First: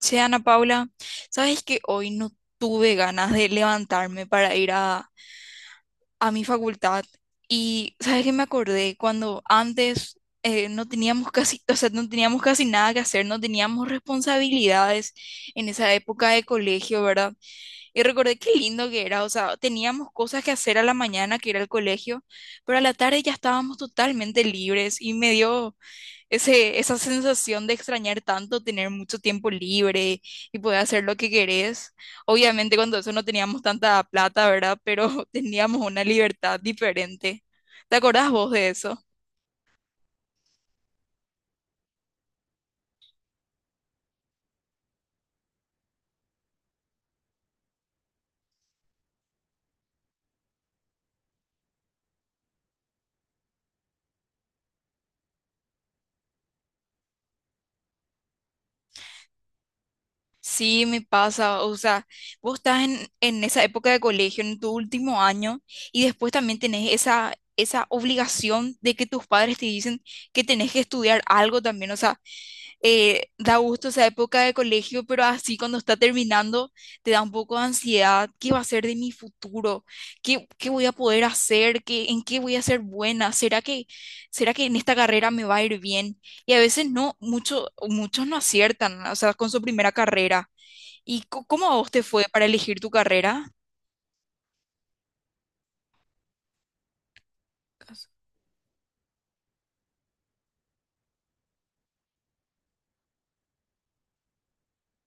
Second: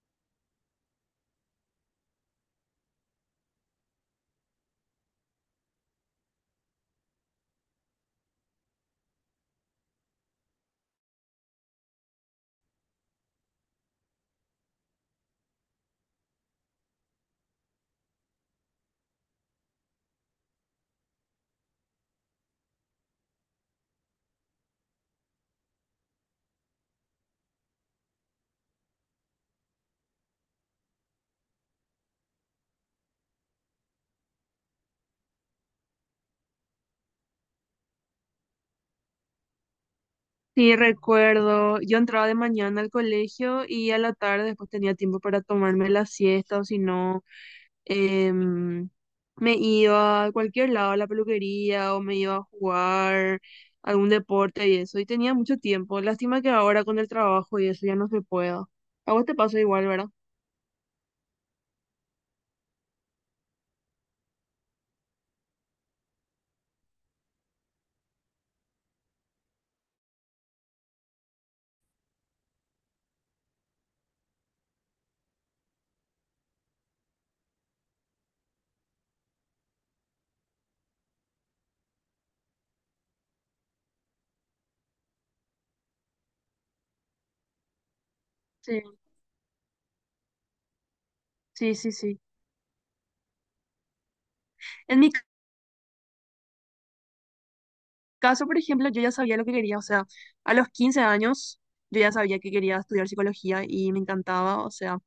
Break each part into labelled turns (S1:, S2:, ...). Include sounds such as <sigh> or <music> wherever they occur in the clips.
S1: Che, Ana Paula, ¿sabes que hoy no tuve ganas de levantarme para ir a mi facultad? Y ¿sabes que me acordé? Cuando antes no teníamos casi, o sea, no teníamos casi nada que hacer, no teníamos responsabilidades en esa época de colegio, ¿verdad? Y recordé qué lindo que era, o sea, teníamos cosas que hacer a la mañana, que era el colegio, pero a la tarde ya estábamos totalmente libres y me dio esa sensación de extrañar tanto tener mucho tiempo libre y poder hacer lo que querés. Obviamente cuando eso no teníamos tanta plata, ¿verdad? Pero <laughs> teníamos una libertad diferente. ¿Te acordás vos de eso?
S2: Sí, recuerdo, yo entraba de mañana al colegio y a la tarde después tenía tiempo para tomarme la siesta o si no, em, me iba a cualquier lado, a la peluquería o me iba a jugar algún deporte y eso, y tenía mucho tiempo. Lástima que ahora con el trabajo y eso ya no se pueda. A vos te pasa igual, ¿verdad?
S1: Sí, me pasa, o sea, vos estás en esa época de colegio, en tu último año, y después también tenés esa obligación de que tus padres te dicen que tenés que estudiar algo también, o sea, da gusto esa época de colegio, pero así cuando está terminando te da un poco de ansiedad. ¿Qué va a ser de mi futuro? ¿ qué voy a poder hacer? ¿ en qué voy a ser buena? ¿ será que en esta carrera me va a ir bien? Y a veces no, mucho, muchos no
S2: Sí,
S1: aciertan, o sea, con su primera carrera. ¿Y cómo
S2: sí,
S1: a vos
S2: sí,
S1: te
S2: sí.
S1: fue para elegir tu carrera?
S2: En mi caso, por ejemplo, yo ya sabía lo que quería, o sea, a los 15 años yo ya sabía que quería estudiar psicología y me encantaba, o sea.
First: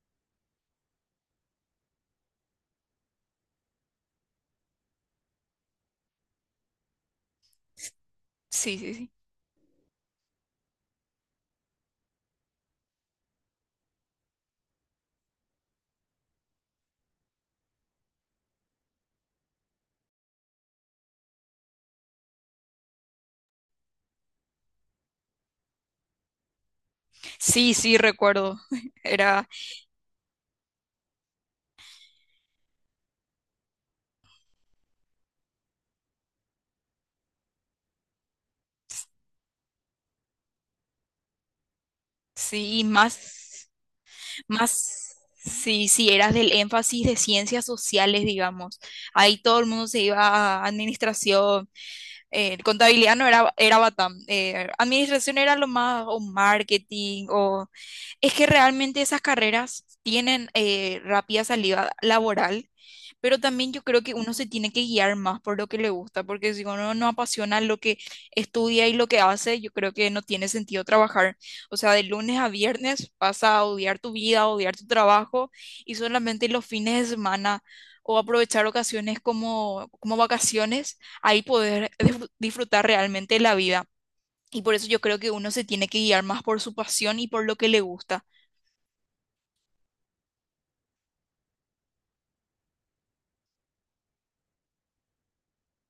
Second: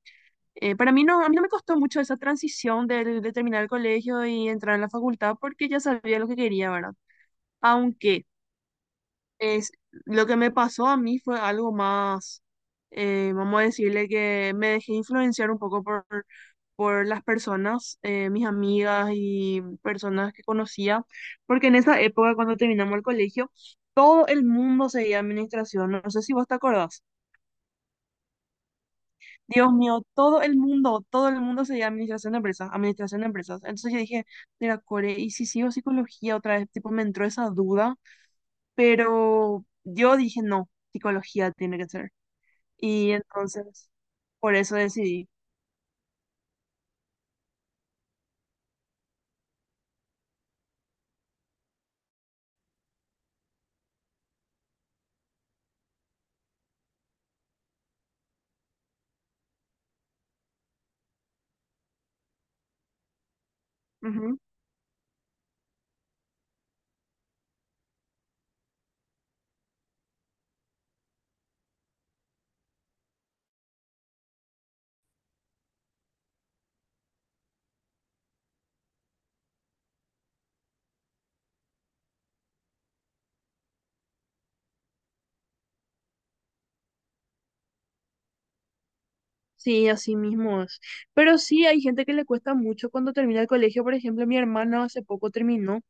S2: Para mí no, a mí no me costó mucho esa transición de terminar el colegio y entrar a la facultad porque ya sabía lo que quería, ¿verdad? Aunque
S1: Sí, sí, sí.
S2: es, lo que me pasó a mí fue algo más, vamos a decirle que me dejé influenciar un poco por las personas, mis amigas y personas que conocía, porque en esa época cuando terminamos el colegio, todo el mundo seguía administración, no sé si vos te acordás.
S1: Sí, sí, recuerdo. <laughs> Era,
S2: Dios mío, todo el mundo se llama administración de empresas, administración de empresas. Entonces yo dije, mira, Core, ¿y si sigo psicología otra vez? Tipo, me entró esa duda, pero yo dije, no, psicología tiene que ser.
S1: sí, y
S2: Y
S1: más,
S2: entonces, por eso
S1: más,
S2: decidí.
S1: sí, sí, eras del énfasis de ciencias sociales, digamos. Ahí todo el mundo se iba a administración, contabilidad no era, era Batam, administración era lo más, o marketing, o es que realmente esas carreras tienen rápida salida laboral, pero también yo creo que uno
S2: Ujú.
S1: se tiene que guiar más por lo que le gusta, porque si uno no apasiona lo que estudia y lo que hace, yo creo que no tiene sentido trabajar. O sea, de lunes a viernes vas a odiar tu vida, a odiar tu trabajo y solamente los fines de semana o aprovechar ocasiones como, como vacaciones ahí poder disfrutar realmente la vida. Y por eso yo creo que uno se tiene que guiar más por su pasión y por lo que le gusta.
S2: Sí, así mismo es. Pero sí, hay gente que le cuesta mucho cuando termina el colegio. Por ejemplo, mi hermana hace poco terminó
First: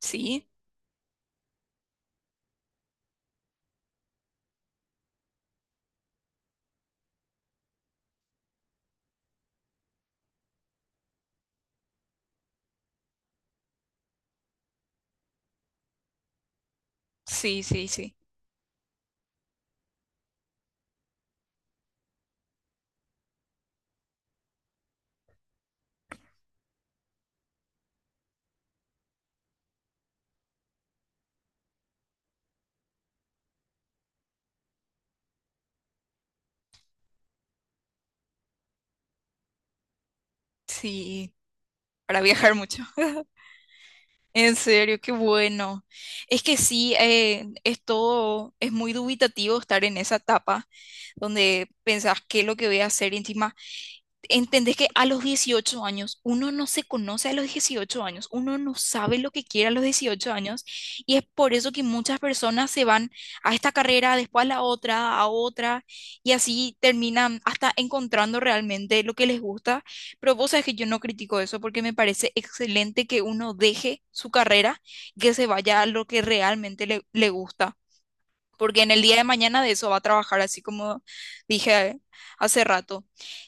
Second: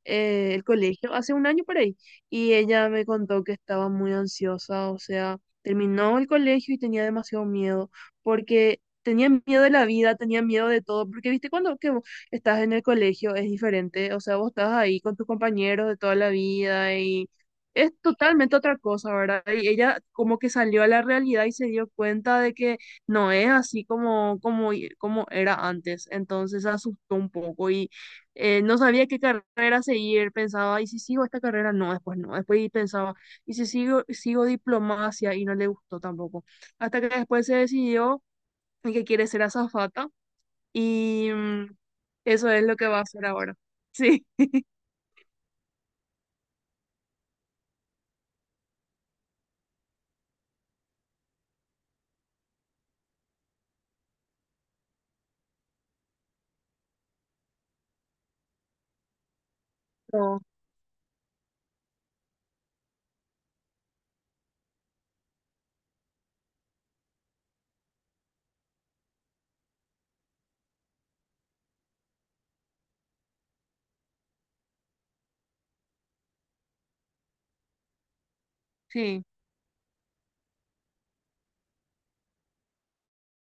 S1: Sí,
S2: el colegio hace un año por ahí y ella me contó que estaba muy ansiosa, o sea, terminó el colegio y tenía demasiado miedo porque tenía miedo de la vida, tenía miedo de todo, porque viste cuando que vos estás en el colegio es diferente, o sea, vos estás ahí con tus compañeros de toda la vida y
S1: sí, sí,
S2: es
S1: sí,
S2: totalmente otra cosa, ¿verdad? Y ella como que salió a la realidad y se dio cuenta de que no es así como era antes, entonces se asustó un poco y no sabía qué carrera seguir, pensaba, ¿y si sigo esta carrera? No, después no, después y pensaba, ¿y si sigo diplomacia? Y no le gustó tampoco, hasta que después se decidió en que quiere ser azafata y
S1: sí,
S2: mm,
S1: para
S2: eso
S1: viajar
S2: es lo
S1: mucho.
S2: que va a hacer ahora. <laughs> Sí,
S1: En serio, qué bueno. Es que sí, es todo, es muy dubitativo estar en esa etapa donde pensás qué es lo que voy a hacer y encima. Entendés que a los 18 años uno no se conoce a los 18 años, uno no sabe lo que quiere a los dieciocho
S2: no,
S1: años y es por eso que muchas personas se van a esta carrera, después a la otra, a otra y así terminan hasta encontrando realmente lo que les gusta, pero vos sabés que yo no critico eso porque me parece excelente que uno deje su carrera y que se vaya a lo que realmente le gusta. Porque en el día de
S2: sí,
S1: mañana de eso va a trabajar, así como dije hace rato.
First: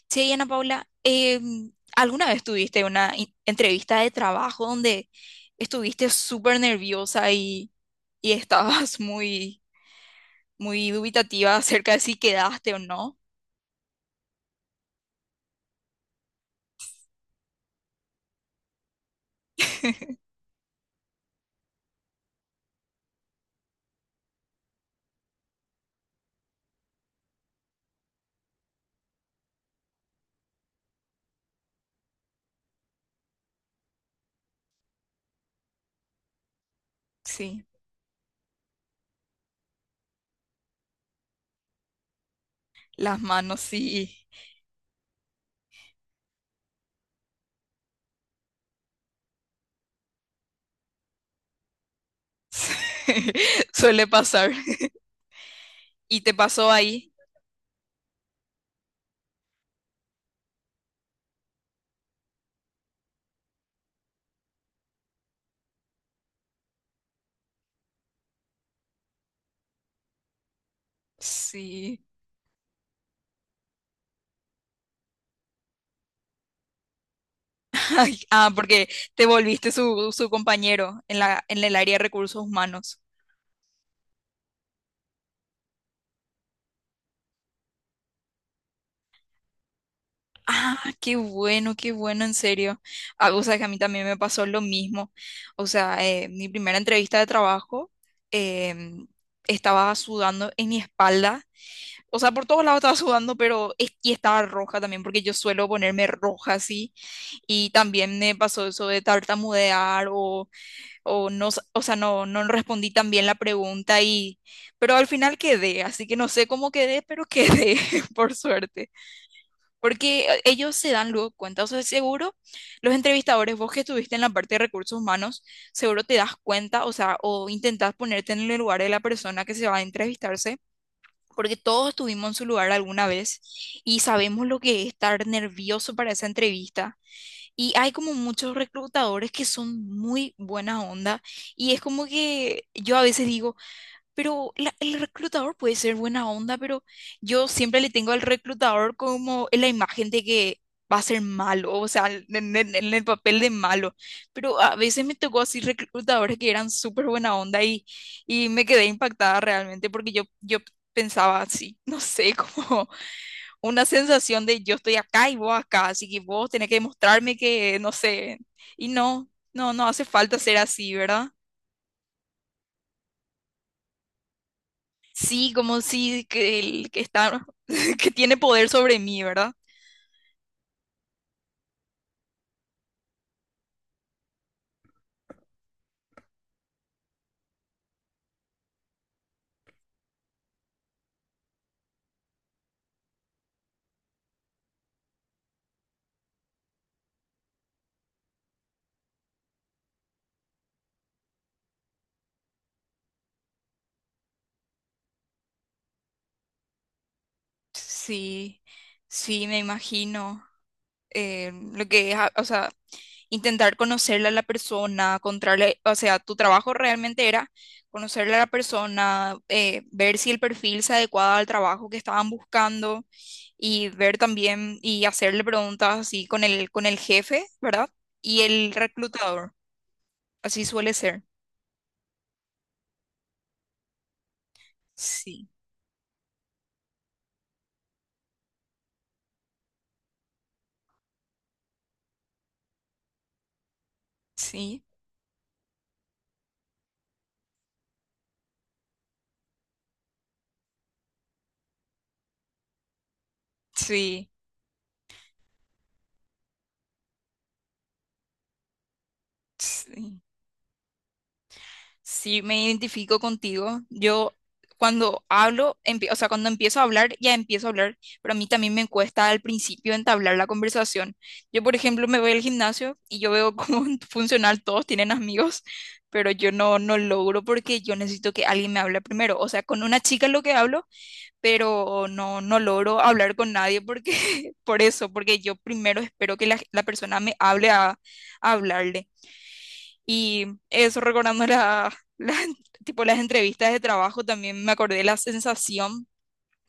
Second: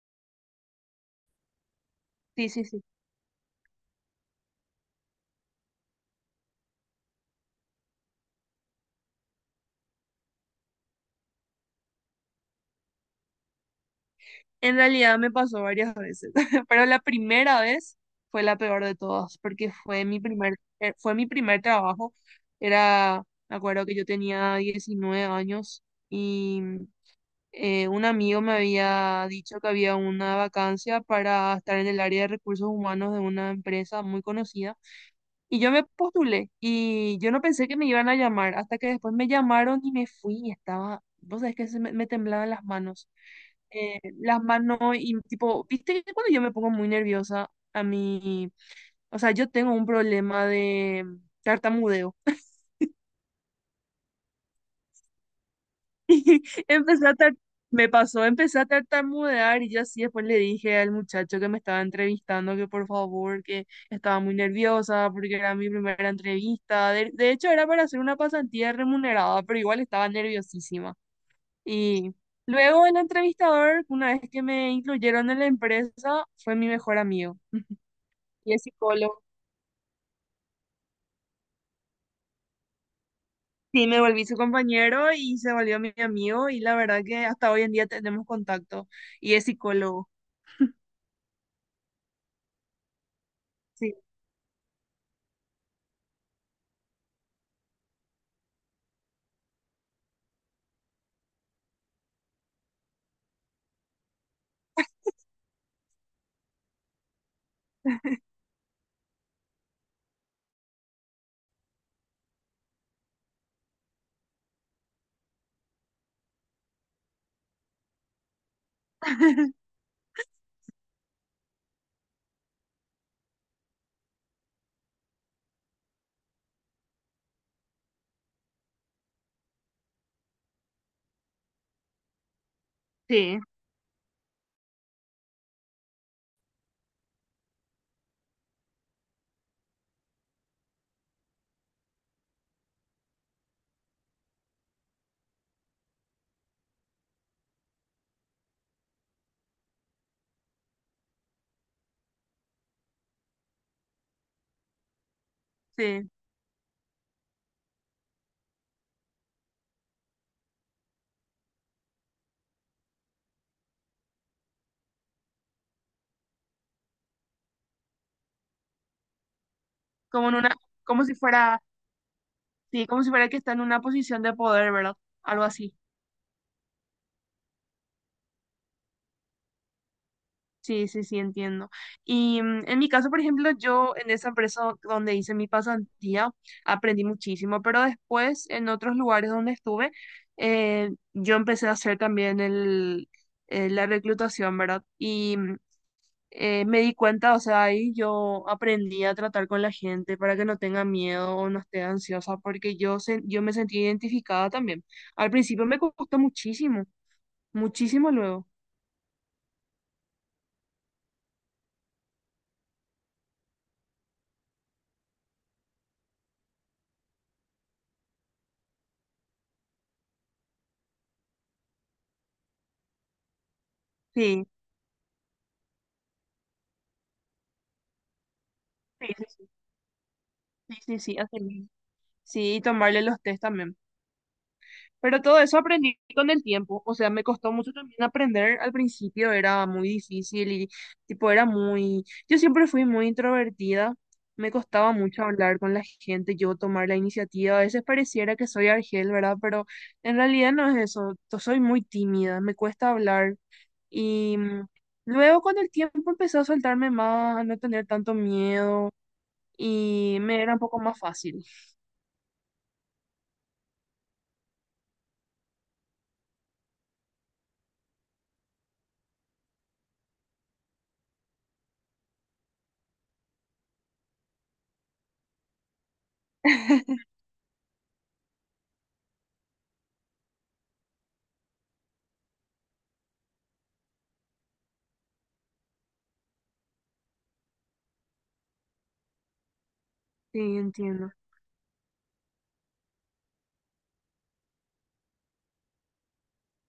S1: Sí, Ana Paula, ¿alguna vez
S2: sí, sí, sí.
S1: tuviste una entrevista de trabajo donde estuviste súper nerviosa y estabas <laughs> muy, muy dubitativa acerca de si quedaste o no?
S2: En realidad me pasó varias veces, <laughs> pero la primera vez fue la peor de todas, porque
S1: <laughs>
S2: fue mi primer trabajo, era, me acuerdo que yo tenía 19 años. Y un amigo me había dicho que había una vacancia para estar en el área de recursos humanos de una empresa muy conocida y yo me postulé y yo no
S1: Sí,
S2: pensé que me iban a llamar hasta que después me llamaron y me fui y estaba, vos sabés que me temblaban
S1: las manos sí.
S2: las manos y tipo, viste que cuando yo me pongo muy nerviosa a mí, o sea, yo tengo un problema de tartamudeo.
S1: <laughs> Suele pasar. Y te
S2: <laughs>
S1: pasó
S2: Empecé
S1: ahí.
S2: a tar- Me pasó, empecé a tartamudear y yo así después le dije al muchacho que me estaba entrevistando que por favor, que estaba muy nerviosa porque era mi primera entrevista. De hecho, era para hacer una pasantía remunerada, pero igual estaba nerviosísima.
S1: Sí.
S2: Y luego el entrevistador, una vez que me incluyeron en la empresa, fue mi mejor amigo <laughs>
S1: <laughs> Ay, ah,
S2: y es
S1: porque
S2: psicólogo.
S1: te volviste su compañero en en el área de recursos humanos.
S2: Sí, me volví su compañero y se volvió mi amigo y la verdad que hasta hoy en día tenemos contacto y es psicólogo.
S1: Ah, qué bueno, en serio. Ah, o sea, que a mí
S2: Sí.
S1: también me pasó lo mismo. O sea, mi primera entrevista de trabajo em, estaba sudando en mi espalda. O sea, por todos lados estaba sudando, pero y estaba roja también, porque yo suelo ponerme roja así. Y también me pasó eso de tartamudear o no, o sea, no, no respondí tan bien la pregunta y, pero al final quedé, así que no sé cómo quedé, pero quedé, <laughs> por suerte, porque ellos se dan luego cuenta, o sea, seguro los entrevistadores, vos que estuviste en la parte de recursos humanos, seguro te das cuenta, o sea, o intentás ponerte en el lugar de la persona que se va a entrevistarse. Porque todos estuvimos en su lugar alguna
S2: Sí,
S1: vez y sabemos lo que es estar nervioso para esa entrevista, y hay como muchos reclutadores que son muy buena onda, y es como que yo a veces digo, pero el reclutador puede ser buena onda, pero yo siempre le tengo al reclutador como en la imagen de que va a ser malo, o sea, en, en el papel de malo. Pero a veces me tocó así
S2: sí,
S1: reclutadores que eran súper buena onda y me quedé impactada realmente porque yo pensaba así, no sé <laughs> cómo una sensación de yo estoy acá y vos acá, así que vos tenés que demostrarme que, no sé, y no, no, no hace
S2: como en
S1: falta
S2: una,
S1: ser así,
S2: como si
S1: ¿verdad?
S2: fuera, sí, como si fuera que está en una posición de poder, ¿verdad? Algo
S1: Sí,
S2: así.
S1: como si que el que está, <laughs> que tiene poder sobre mí, ¿verdad?
S2: Sí, sí, sí, entiendo. Y mm, en mi caso, por ejemplo, yo en esa empresa donde hice mi pasantía aprendí muchísimo, pero después en otros lugares donde estuve, yo empecé a hacer también el, la reclutación, ¿verdad? Y mm, me di cuenta, o sea, ahí yo aprendí a tratar con la gente para que no tenga miedo o no esté ansiosa, porque yo me sentí identificada también. Al principio me costó muchísimo, muchísimo luego.
S1: Sí, sí, me imagino. Eh, lo que es, o sea, intentar conocerle a la persona, encontrarle, o sea, tu trabajo realmente era conocerle a la persona, ver si el perfil se adecuaba al trabajo que estaban buscando y ver
S2: Sí,
S1: también y hacerle preguntas así con el jefe, ¿verdad? Y el
S2: sí, sí, sí,
S1: reclutador, así
S2: sí,
S1: suele
S2: sí, sí,
S1: ser.
S2: así mismo. Sí, y tomarle los test también. Pero todo
S1: Sí,
S2: eso aprendí con el tiempo, o sea, me costó mucho también aprender al principio, era muy difícil y tipo era muy, yo siempre fui muy introvertida, me
S1: sí,
S2: costaba mucho hablar con la gente, yo tomar la iniciativa, a veces pareciera que soy Argel, ¿verdad? Pero en realidad no es eso, yo soy muy tímida, me cuesta hablar
S1: sí,
S2: y mm, luego con el tiempo empecé a soltarme más, a no tener tanto miedo y
S1: sí.
S2: me era un poco más fácil.
S1: Sí, me identifico contigo. Yo cuando hablo, o sea, cuando empiezo a hablar, ya empiezo a hablar, pero a mí también me cuesta al principio entablar la conversación. Yo, por ejemplo, me voy al gimnasio y yo veo cómo <laughs> funcional todos tienen amigos, pero yo no, no
S2: <laughs>
S1: logro porque yo necesito que alguien me hable primero. O sea, con una chica es lo que hablo, pero no, no logro hablar con nadie porque, <laughs> por eso, porque yo primero espero que la persona me hable a hablarle.
S2: Sí,
S1: Y eso
S2: entiendo,
S1: recordando <laughs> tipo, las entrevistas de trabajo, también me acordé de la sensación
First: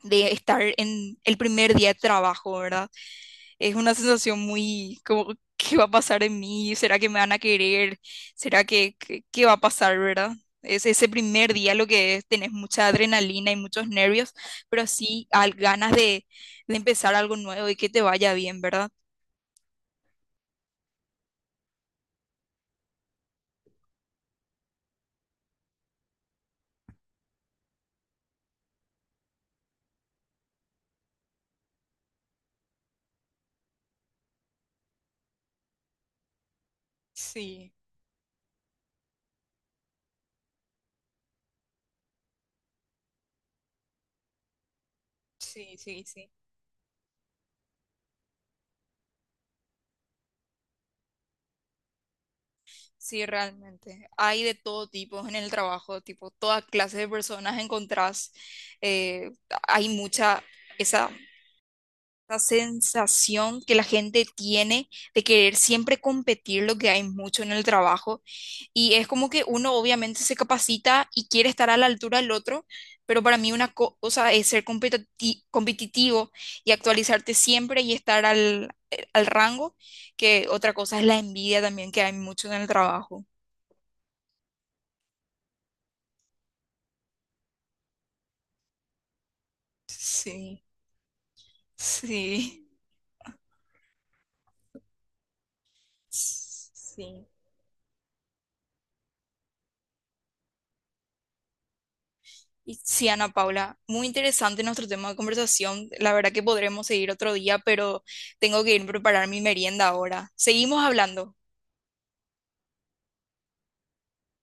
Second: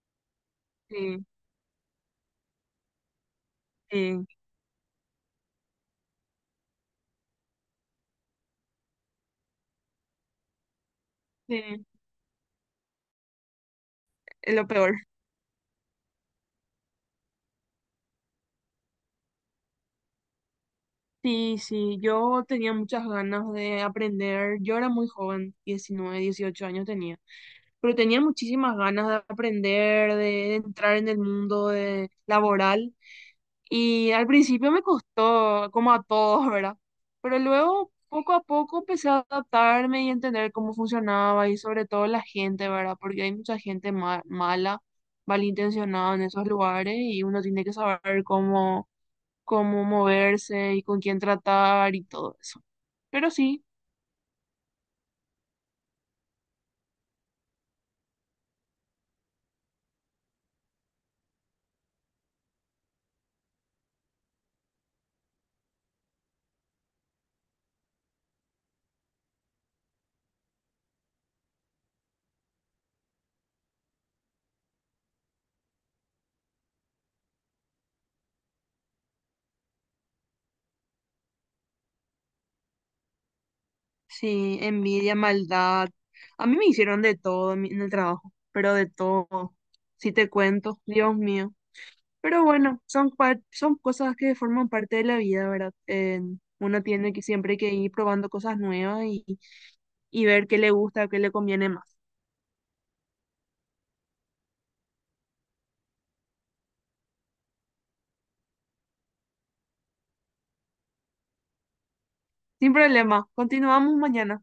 S1: de estar en
S2: sí,
S1: el primer día de trabajo, ¿verdad? Es una
S2: sí,
S1: sensación muy como, ¿qué va a pasar en mí? ¿Será que me van a querer? ¿Será que, qué va a pasar, verdad? Es ese primer día
S2: sí.
S1: lo que es, tenés mucha adrenalina y muchos nervios,
S2: Es lo
S1: pero
S2: peor.
S1: sí al, ganas de empezar algo nuevo y que te vaya bien, ¿verdad?
S2: Sí, sí, yo tenía muchas ganas de aprender. Yo era muy joven, 19 18 años tenía, pero tenía muchísimas ganas de aprender, de entrar en el mundo de, laboral. Y al principio me costó, como a todos, ¿verdad? Pero
S1: Sí,
S2: luego, poco a poco, empecé a adaptarme y entender cómo funcionaba y sobre todo la gente, ¿verdad? Porque hay mucha gente mala,
S1: sí, sí,
S2: malintencionada en
S1: sí.
S2: esos lugares y uno tiene que saber cómo cómo moverse y con quién tratar y todo eso.
S1: Sí,
S2: Pero sí,
S1: realmente. Hay de todo tipo en el trabajo, tipo, toda clase de personas encontrás. Eh, hay mucha esa, esa sensación que la gente tiene de querer siempre competir, lo que hay mucho en el trabajo. Y es como que uno obviamente se capacita y quiere estar a la altura del otro, pero para mí una cosa es ser competitivo y actualizarte siempre y estar al, al rango, que otra cosa es la envidia también que hay mucho en el trabajo.
S2: sí, envidia, maldad. A mí me hicieron de todo en en el trabajo, pero de todo. Si te
S1: Sí,
S2: cuento, Dios mío. Pero
S1: sí,
S2: bueno, son cosas que forman parte de la vida, ¿verdad? Uno tiene que
S1: sí.
S2: siempre que ir probando cosas nuevas y ver qué le gusta, qué le conviene más.
S1: Y sí, Ana Paula, muy interesante nuestro tema de conversación. La verdad que podremos seguir otro día, pero tengo que ir a preparar mi merienda ahora. Seguimos hablando.
S2: Sin problema, continuamos mañana.